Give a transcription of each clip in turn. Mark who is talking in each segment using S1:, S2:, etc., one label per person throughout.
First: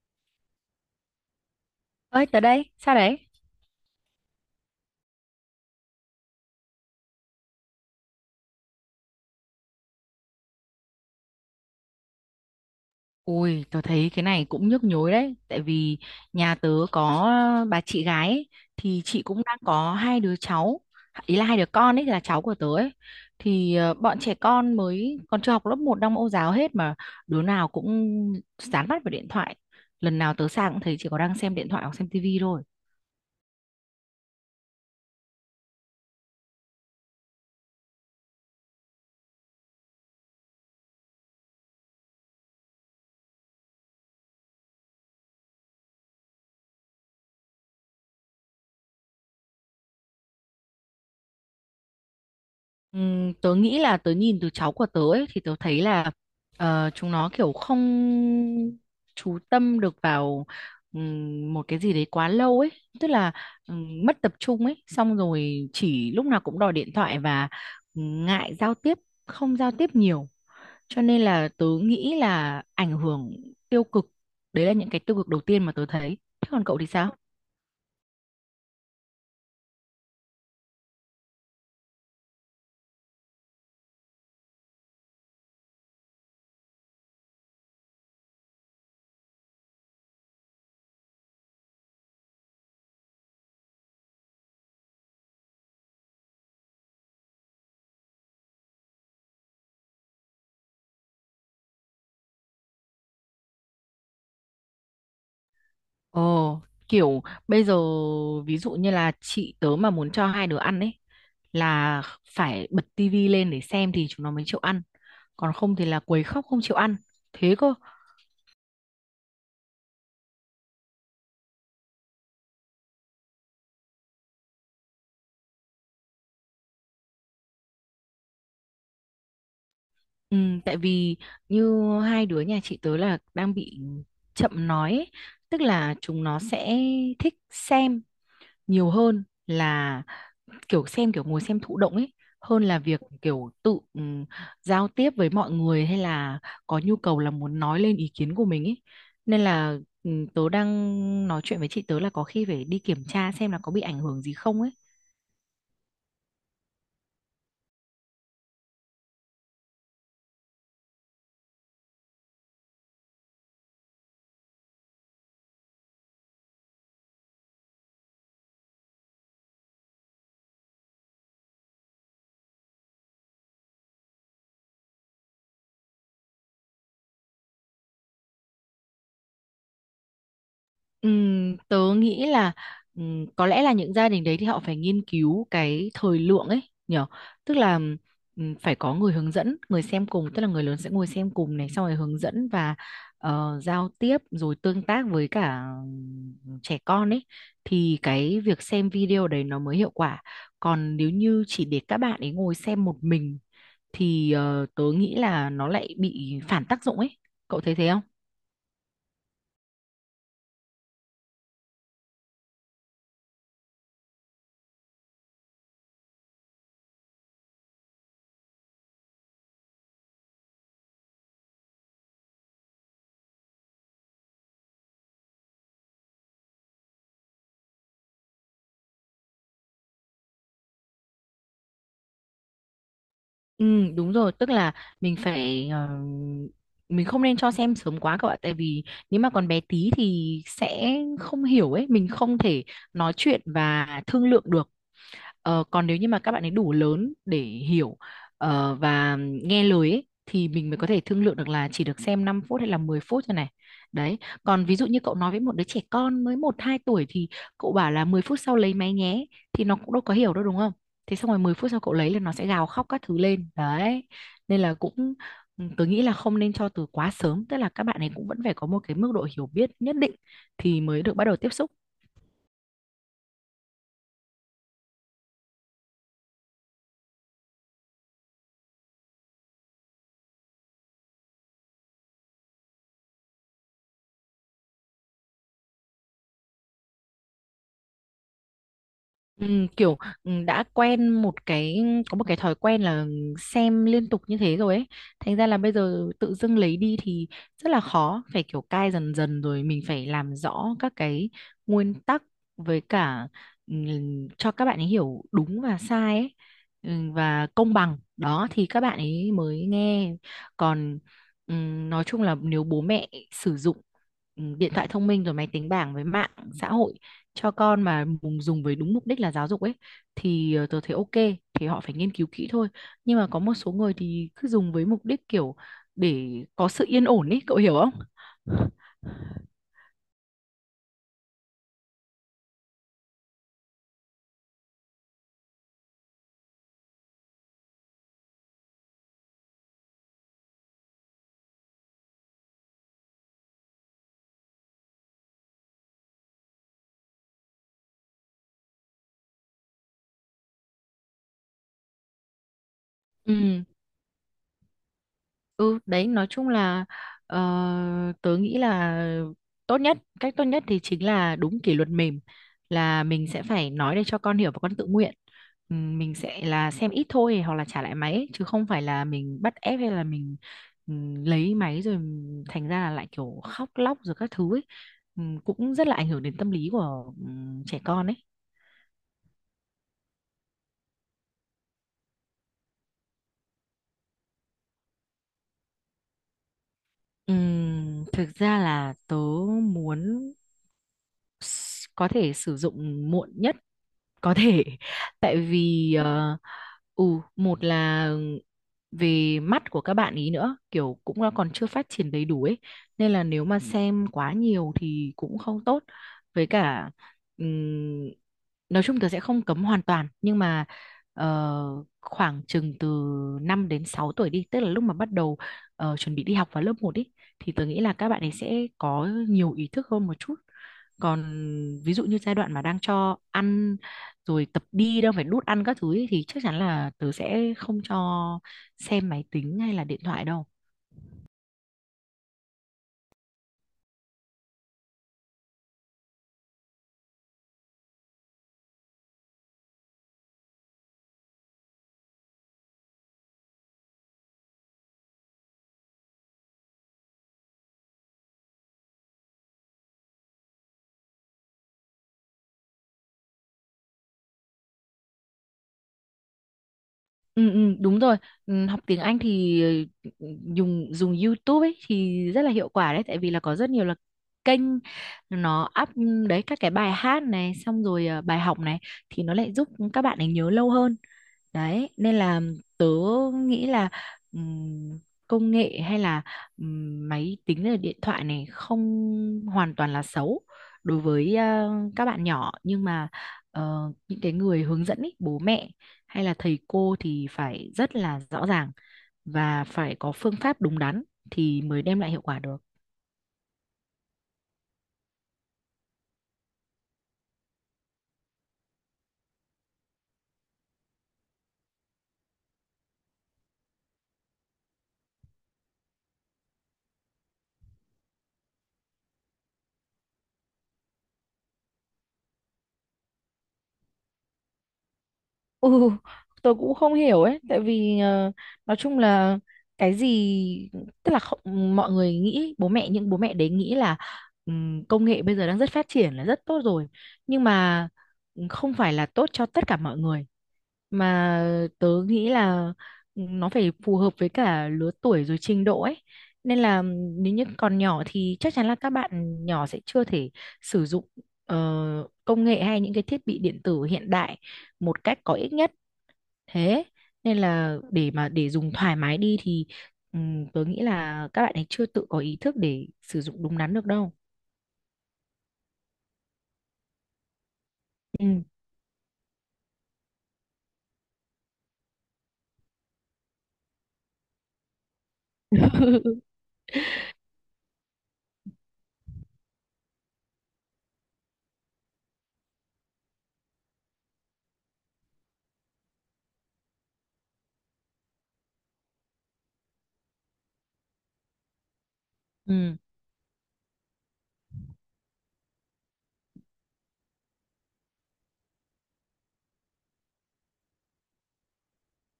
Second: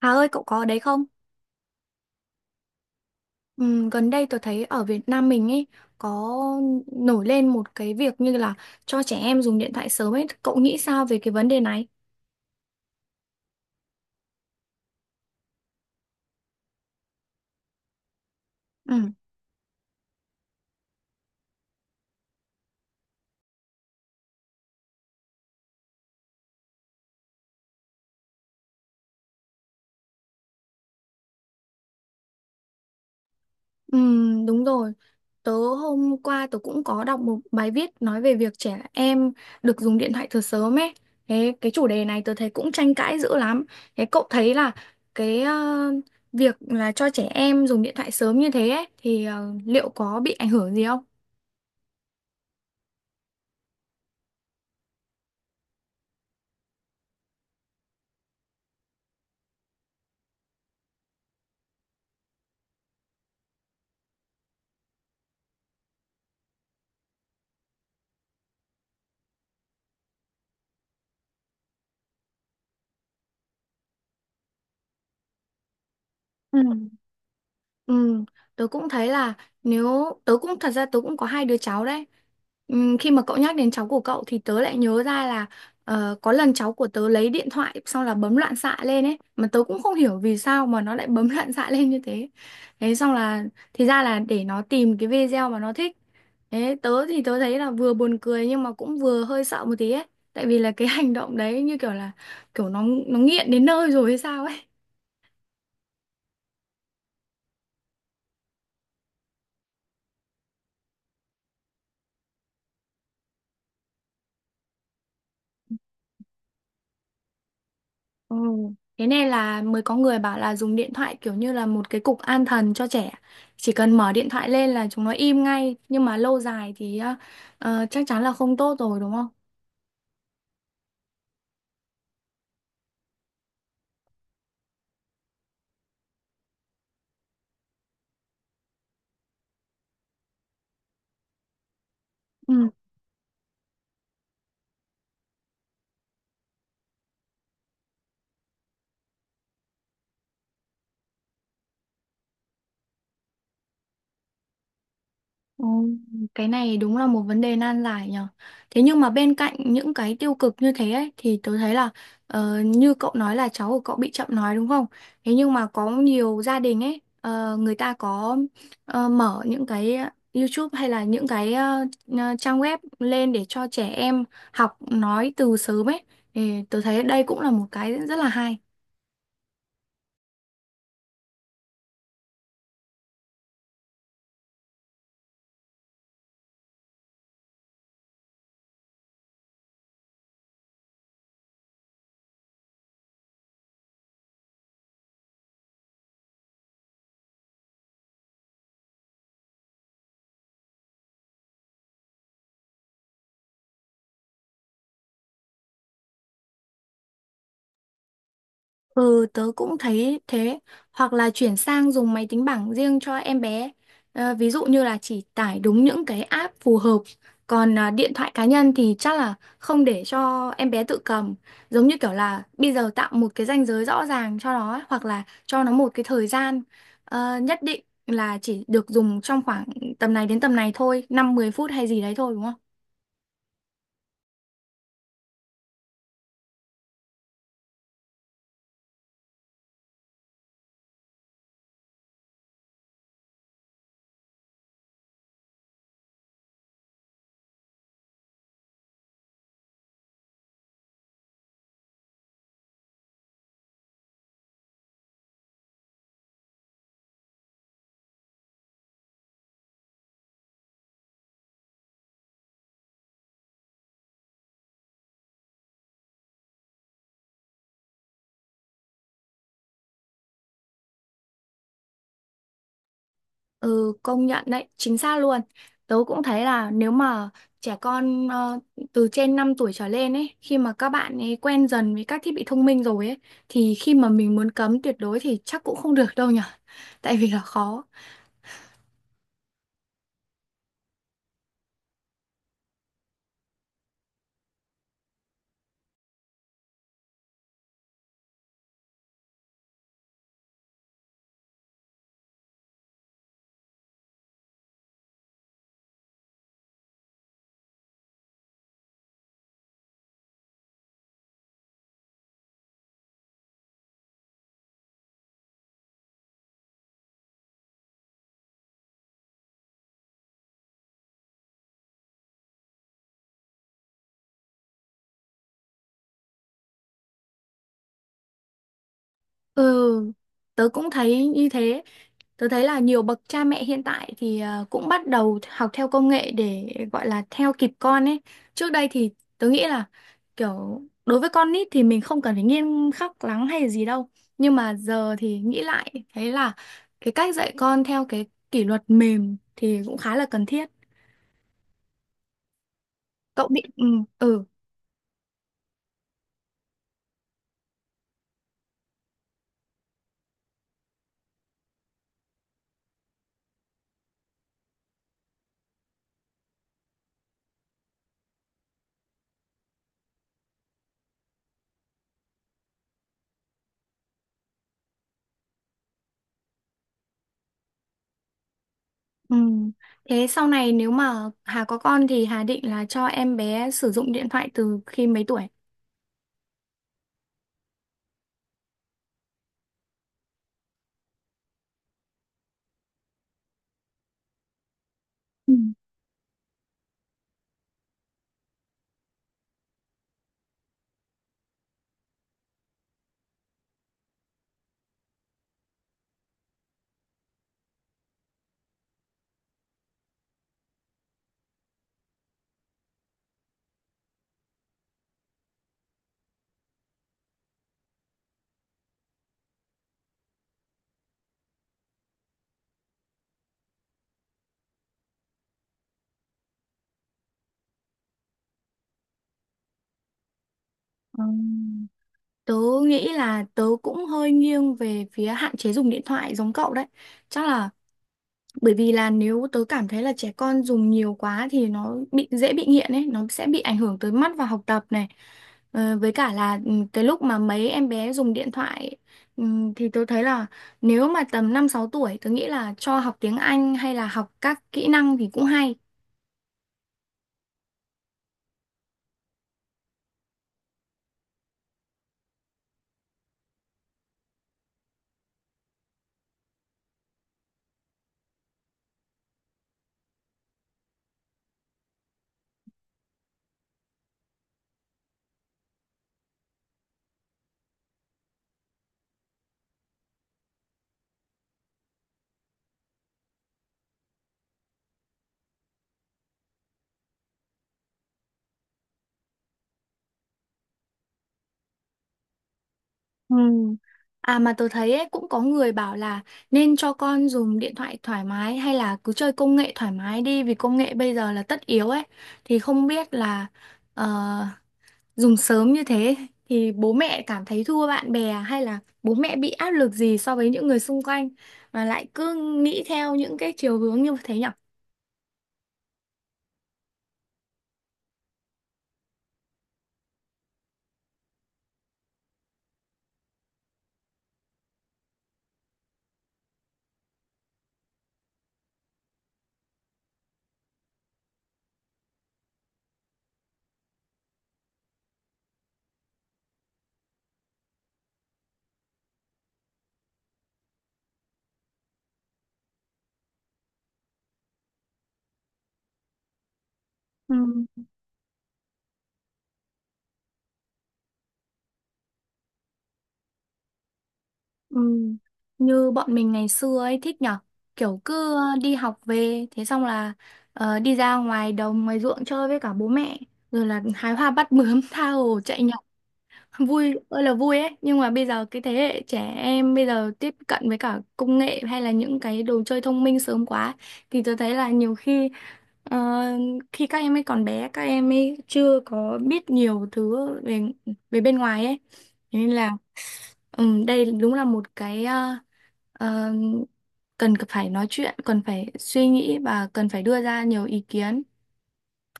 S1: Hà ơi, cậu có ở đấy không?
S2: Ơi tớ đây, sao đấy?
S1: Gần đây tôi thấy ở Việt Nam mình ấy có nổi lên một cái việc như là cho trẻ em dùng điện thoại sớm ấy. Cậu nghĩ sao về cái vấn đề này?
S2: Ui, tớ thấy cái này cũng nhức nhối đấy, tại vì nhà tớ có bà chị gái ấy, thì
S1: Ừ.
S2: chị cũng đang có hai đứa cháu, ý là hai đứa con ấy là cháu của tớ ấy. Thì bọn trẻ con mới còn chưa học lớp một, đang mẫu giáo hết, mà đứa nào cũng dán mắt vào điện thoại. Lần nào tớ sang cũng thấy chỉ có đang xem điện thoại hoặc xem tivi thôi.
S1: Đúng rồi. Tớ hôm qua tớ cũng có đọc một bài viết nói về việc trẻ em được dùng điện thoại từ sớm ấy. Thế cái chủ đề này tớ thấy cũng tranh cãi dữ lắm. Thế cậu thấy là cái việc là cho trẻ em dùng điện thoại sớm như thế ấy thì liệu có bị ảnh hưởng gì không?
S2: Tớ nghĩ là tớ nhìn từ cháu của tớ ấy, thì tớ thấy là chúng nó kiểu không chú tâm được vào một cái gì đấy quá lâu ấy, tức là mất tập trung ấy, xong rồi chỉ lúc nào cũng đòi điện thoại và ngại giao tiếp, không giao tiếp nhiều, cho nên là tớ nghĩ là ảnh hưởng tiêu cực. Đấy là những cái tiêu cực đầu tiên mà tớ thấy, thế
S1: Ừ.
S2: còn cậu thì sao?
S1: Ừ, tớ cũng thấy là nếu tớ cũng thật ra tớ cũng có hai đứa cháu đấy. Ừ, khi mà cậu nhắc đến cháu của cậu thì tớ lại nhớ ra là có lần cháu của tớ lấy điện thoại xong là bấm loạn xạ lên ấy, mà tớ cũng không hiểu vì sao mà nó lại bấm loạn xạ lên như thế. Thế xong là thì ra là để nó tìm cái video mà nó thích. Thế tớ thì tớ thấy là vừa buồn cười nhưng mà cũng vừa hơi sợ một tí ấy. Tại vì là cái hành động đấy như kiểu nó nghiện đến nơi rồi hay sao ấy.
S2: Ồ, kiểu bây giờ ví dụ như là chị tớ mà muốn cho hai đứa ăn ấy, là phải bật tivi lên để xem thì chúng nó mới chịu ăn. Còn không thì là quấy khóc không chịu ăn. Thế cơ.
S1: Ừ. Thế này là mới có người bảo là dùng điện thoại kiểu như là một cái cục an thần cho trẻ. Chỉ cần mở điện thoại lên là chúng nó im ngay. Nhưng mà lâu dài thì chắc chắn là không tốt rồi đúng không?
S2: Ừ, tại vì như hai đứa nhà chị tớ là đang bị chậm nói ấy. Tức là chúng nó sẽ thích xem nhiều hơn là kiểu xem, kiểu ngồi xem thụ động ấy, hơn
S1: Ừ.
S2: là việc kiểu tự giao tiếp với mọi người hay là có nhu cầu là muốn nói lên ý kiến của mình ấy, nên là ừ, tớ đang nói chuyện với chị tớ là có khi phải đi kiểm tra xem là có bị ảnh hưởng gì không ấy.
S1: Ồ, cái này đúng là một vấn đề nan giải nhở. Thế nhưng mà bên cạnh những cái tiêu cực như thế ấy, thì tôi thấy là như cậu nói là cháu của cậu bị chậm nói đúng không? Thế nhưng mà có nhiều gia đình ấy, người ta có mở những cái YouTube hay là những cái trang web lên để cho trẻ em học nói từ sớm ấy. Thì tôi thấy đây cũng là một cái rất là hay.
S2: Tớ nghĩ là có lẽ là những gia đình đấy thì họ phải nghiên cứu cái thời lượng ấy nhở, tức là phải có người hướng dẫn, người xem cùng, tức là người lớn sẽ ngồi xem cùng này, xong rồi hướng dẫn và giao tiếp rồi tương tác với cả trẻ con ấy, thì cái việc xem video đấy nó mới hiệu quả. Còn nếu như chỉ để các bạn ấy ngồi xem một mình thì tớ nghĩ là nó lại bị phản tác dụng ấy, cậu thấy thế không?
S1: Ừ, tớ cũng thấy thế. Hoặc là chuyển sang dùng máy tính bảng riêng cho em bé. Ví dụ như là chỉ tải đúng những cái app phù hợp. Còn à, điện thoại cá nhân thì chắc là không để cho em bé tự cầm. Giống như kiểu là bây giờ tạo một cái ranh giới rõ ràng cho nó ấy, hoặc là cho nó một cái thời gian nhất định, là chỉ được dùng trong khoảng tầm này đến tầm này thôi, 5-10 phút hay gì đấy thôi đúng không?
S2: Ừ đúng rồi, tức là mình phải mình không nên cho xem sớm quá các bạn, tại vì nếu mà còn bé tí thì sẽ không hiểu ấy, mình không thể nói chuyện và thương lượng được. Ờ, còn nếu như mà các bạn ấy đủ lớn để hiểu và nghe lời ấy, thì mình mới có thể thương lượng được là chỉ được xem 5 phút hay là 10 phút thôi này. Đấy. Còn ví dụ như cậu nói với một đứa trẻ con mới một 2 tuổi thì cậu bảo là 10 phút sau lấy máy nhé, thì nó cũng đâu có hiểu đâu đúng không? Thế xong rồi 10 phút sau cậu lấy là nó sẽ gào khóc các thứ lên. Đấy. Nên là cũng ừ, tớ nghĩ là không nên cho từ quá sớm, tức là các bạn ấy cũng vẫn phải có một cái mức độ hiểu biết nhất định thì mới được bắt đầu tiếp xúc.
S1: Ừ, công nhận đấy, chính xác luôn. Tớ cũng thấy là nếu mà trẻ con từ trên 5 tuổi trở lên ấy, khi mà các bạn ấy quen dần với các thiết bị thông minh rồi ấy, thì khi mà mình muốn cấm tuyệt đối thì chắc cũng không được đâu nhở. Tại vì là khó.
S2: Kiểu đã quen một cái, có một cái thói quen là xem liên tục như thế rồi ấy, thành ra là bây giờ tự dưng lấy đi thì rất là khó, phải kiểu cai dần dần, rồi mình phải làm rõ các cái nguyên tắc, với cả cho các bạn ấy hiểu đúng và sai ấy, và công bằng đó thì các bạn ấy mới nghe. Còn nói chung là nếu bố mẹ sử dụng điện thoại thông minh rồi máy tính bảng với mạng xã hội cho con mà dùng với đúng mục đích là giáo dục ấy, thì tớ thấy ok, thì họ phải nghiên cứu kỹ thôi. Nhưng mà có một số người thì cứ dùng với mục đích kiểu để có sự yên ổn ấy, cậu hiểu không?
S1: Ừ, tớ cũng thấy như thế. Tớ thấy là nhiều bậc cha mẹ hiện tại thì cũng bắt đầu học theo công nghệ để gọi là theo kịp con ấy. Trước đây thì tớ nghĩ là kiểu đối với con nít thì mình không cần phải nghiêm khắc lắm hay gì đâu. Nhưng mà giờ thì nghĩ lại thấy là cái cách dạy con theo cái kỷ luật mềm thì cũng khá là cần thiết. Cậu định
S2: Ừ.
S1: Ừ, ừ,
S2: Ừ đấy, nói chung là ờ, tớ nghĩ là tốt nhất, cách tốt nhất thì chính là đúng kỷ luật mềm, là mình sẽ phải nói để cho con hiểu và con tự nguyện. Mình sẽ là xem ít thôi hoặc là trả lại máy ấy, chứ không phải là mình bắt ép hay là mình lấy máy rồi thành ra là lại kiểu khóc lóc rồi các thứ ấy. Cũng rất là ảnh hưởng đến tâm lý của trẻ con ấy.
S1: ừ. Thế sau này nếu mà Hà có con thì Hà định là cho em bé sử dụng điện thoại từ khi mấy tuổi?
S2: Thực ra là tớ muốn có thể sử dụng muộn nhất có thể, tại
S1: Ừ.
S2: vì ừ, một là về mắt của các bạn ý nữa, kiểu cũng nó còn chưa phát triển đầy đủ ấy, nên là nếu mà xem quá nhiều thì cũng không tốt. Với cả ừm, nói chung tớ sẽ không cấm hoàn toàn, nhưng mà khoảng chừng từ 5 đến 6 tuổi đi, tức là lúc mà bắt đầu chuẩn bị đi học vào lớp một ý, thì tớ nghĩ là các bạn ấy sẽ có nhiều ý thức hơn một chút. Còn ví dụ như giai đoạn mà đang cho ăn rồi tập đi đâu phải nút ăn các thứ ấy, thì chắc chắn là tớ sẽ không cho xem máy tính hay là điện thoại đâu.
S1: Ờ, Tớ nghĩ là tớ cũng hơi nghiêng về phía hạn chế dùng điện thoại giống cậu đấy. Chắc là bởi vì là nếu tớ cảm thấy là trẻ con dùng nhiều quá thì nó bị dễ bị nghiện ấy, nó sẽ bị ảnh hưởng tới mắt và học tập này. Với cả là cái lúc mà mấy em bé dùng điện thoại, ừ, thì tớ thấy là nếu mà tầm 5-6 tuổi tớ nghĩ là cho học tiếng Anh hay là học các kỹ năng thì cũng hay.
S2: Ừ, ừ, đúng rồi, ừ, học tiếng Anh thì ừ, dùng dùng YouTube ấy thì rất là hiệu quả đấy, tại vì là có rất nhiều là kênh nó up ừ, đấy các cái bài hát này xong rồi bài học này, thì nó lại giúp các bạn ấy nhớ lâu hơn. Đấy, nên là tớ nghĩ là ừm, công nghệ hay là máy tính hay là điện thoại này không hoàn toàn là xấu đối với các bạn nhỏ, nhưng mà những cái người hướng dẫn ý, bố mẹ hay là thầy cô thì phải rất là rõ ràng và phải có phương pháp đúng đắn thì mới đem lại hiệu quả được.
S1: Ừ. À mà tôi thấy ấy, cũng có người bảo là nên cho con dùng điện thoại thoải mái hay là cứ chơi công nghệ thoải mái đi, vì công nghệ bây giờ là tất yếu ấy, thì không biết là ờ, dùng sớm như thế thì bố mẹ cảm thấy thua bạn bè hay là bố mẹ bị áp lực gì so với những người xung quanh mà lại cứ nghĩ theo những cái chiều hướng như thế nhở?
S2: Ừ, tôi cũng không hiểu ấy, tại vì nói chung là cái gì tức là không, mọi người nghĩ bố mẹ, những bố mẹ đấy nghĩ là công nghệ bây giờ đang rất phát triển là rất tốt rồi, nhưng mà không phải là tốt cho tất cả mọi người, mà tớ nghĩ là nó phải phù hợp với cả lứa tuổi rồi trình độ ấy. Nên là nếu như còn nhỏ thì chắc chắn là các bạn nhỏ sẽ chưa thể sử dụng ờ, công nghệ hay những cái thiết bị điện tử hiện đại một cách có ích nhất. Thế nên là để dùng thoải mái đi thì tớ nghĩ là các bạn ấy chưa tự có ý thức để sử dụng đúng đắn được đâu.
S1: Ừ. Như bọn mình ngày xưa ấy thích nhở, kiểu cứ
S2: Ừ.
S1: đi học về thế xong là đi ra ngoài đồng ngoài ruộng chơi với cả bố mẹ, rồi là hái hoa bắt bướm tha hồ chạy nhảy, vui ơi là vui ấy, nhưng mà bây giờ cái thế hệ trẻ em bây giờ tiếp cận với cả công nghệ hay là những cái đồ chơi thông minh sớm quá, thì tôi thấy là nhiều khi. Ờ, khi các em ấy còn bé, các em ấy chưa có biết nhiều thứ về về bên ngoài ấy. Thế nên là
S2: Ừ.
S1: đây đúng là một cái ờ, cần phải nói chuyện, cần phải suy nghĩ và cần phải đưa ra nhiều ý kiến.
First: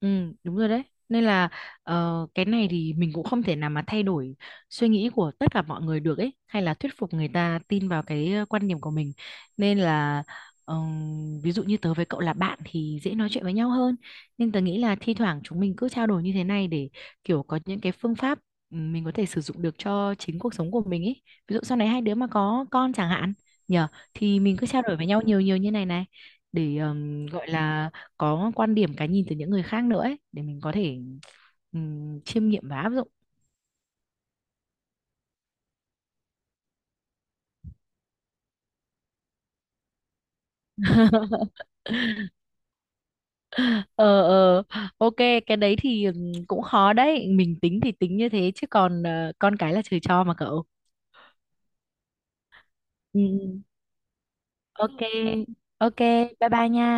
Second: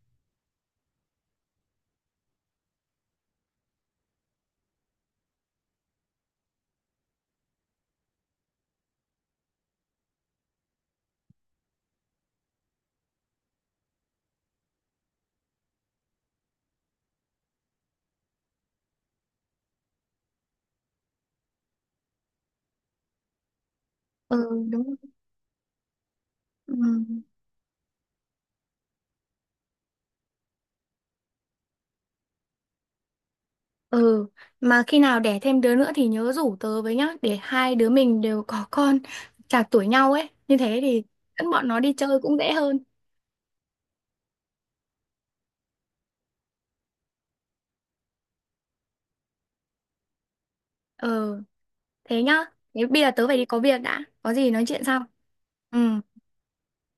S2: Ừ, đúng rồi đấy. Nên là cái này thì mình cũng không thể nào mà thay đổi suy nghĩ của tất cả mọi người được ấy, hay là thuyết phục người ta tin vào cái quan điểm của mình. Nên là ví dụ như tớ với cậu là bạn thì dễ nói chuyện với nhau hơn. Nhưng tớ nghĩ là thi thoảng chúng mình cứ trao đổi như thế này để kiểu có những cái phương pháp ừ, mình có thể sử dụng được cho chính cuộc sống của mình ấy. Ví dụ sau này hai đứa mà có con chẳng hạn, nhờ, thì
S1: Ừ,
S2: mình cứ trao
S1: đúng
S2: đổi với
S1: rồi.
S2: nhau nhiều nhiều như này này
S1: Ừ.
S2: để gọi là có quan điểm, cái nhìn từ những người khác nữa ấy, để mình có thể chiêm nghiệm và áp dụng.
S1: Ừ, mà khi nào đẻ thêm đứa nữa thì nhớ rủ tớ với nhá, để hai đứa mình đều có con chạc tuổi nhau ấy, như thế thì dẫn bọn nó đi chơi cũng dễ hơn.
S2: Ờ ờ, ok. Cái đấy thì cũng khó đấy, mình tính thì tính như thế chứ còn con cái là trời cho mà cậu.
S1: Ừ. Thế nhá. Thế bây giờ
S2: Ừ,
S1: tớ phải đi
S2: ừ.
S1: có việc đã. Có gì nói chuyện
S2: Ok.
S1: sau. Ừ.
S2: Ok, bye bye nha.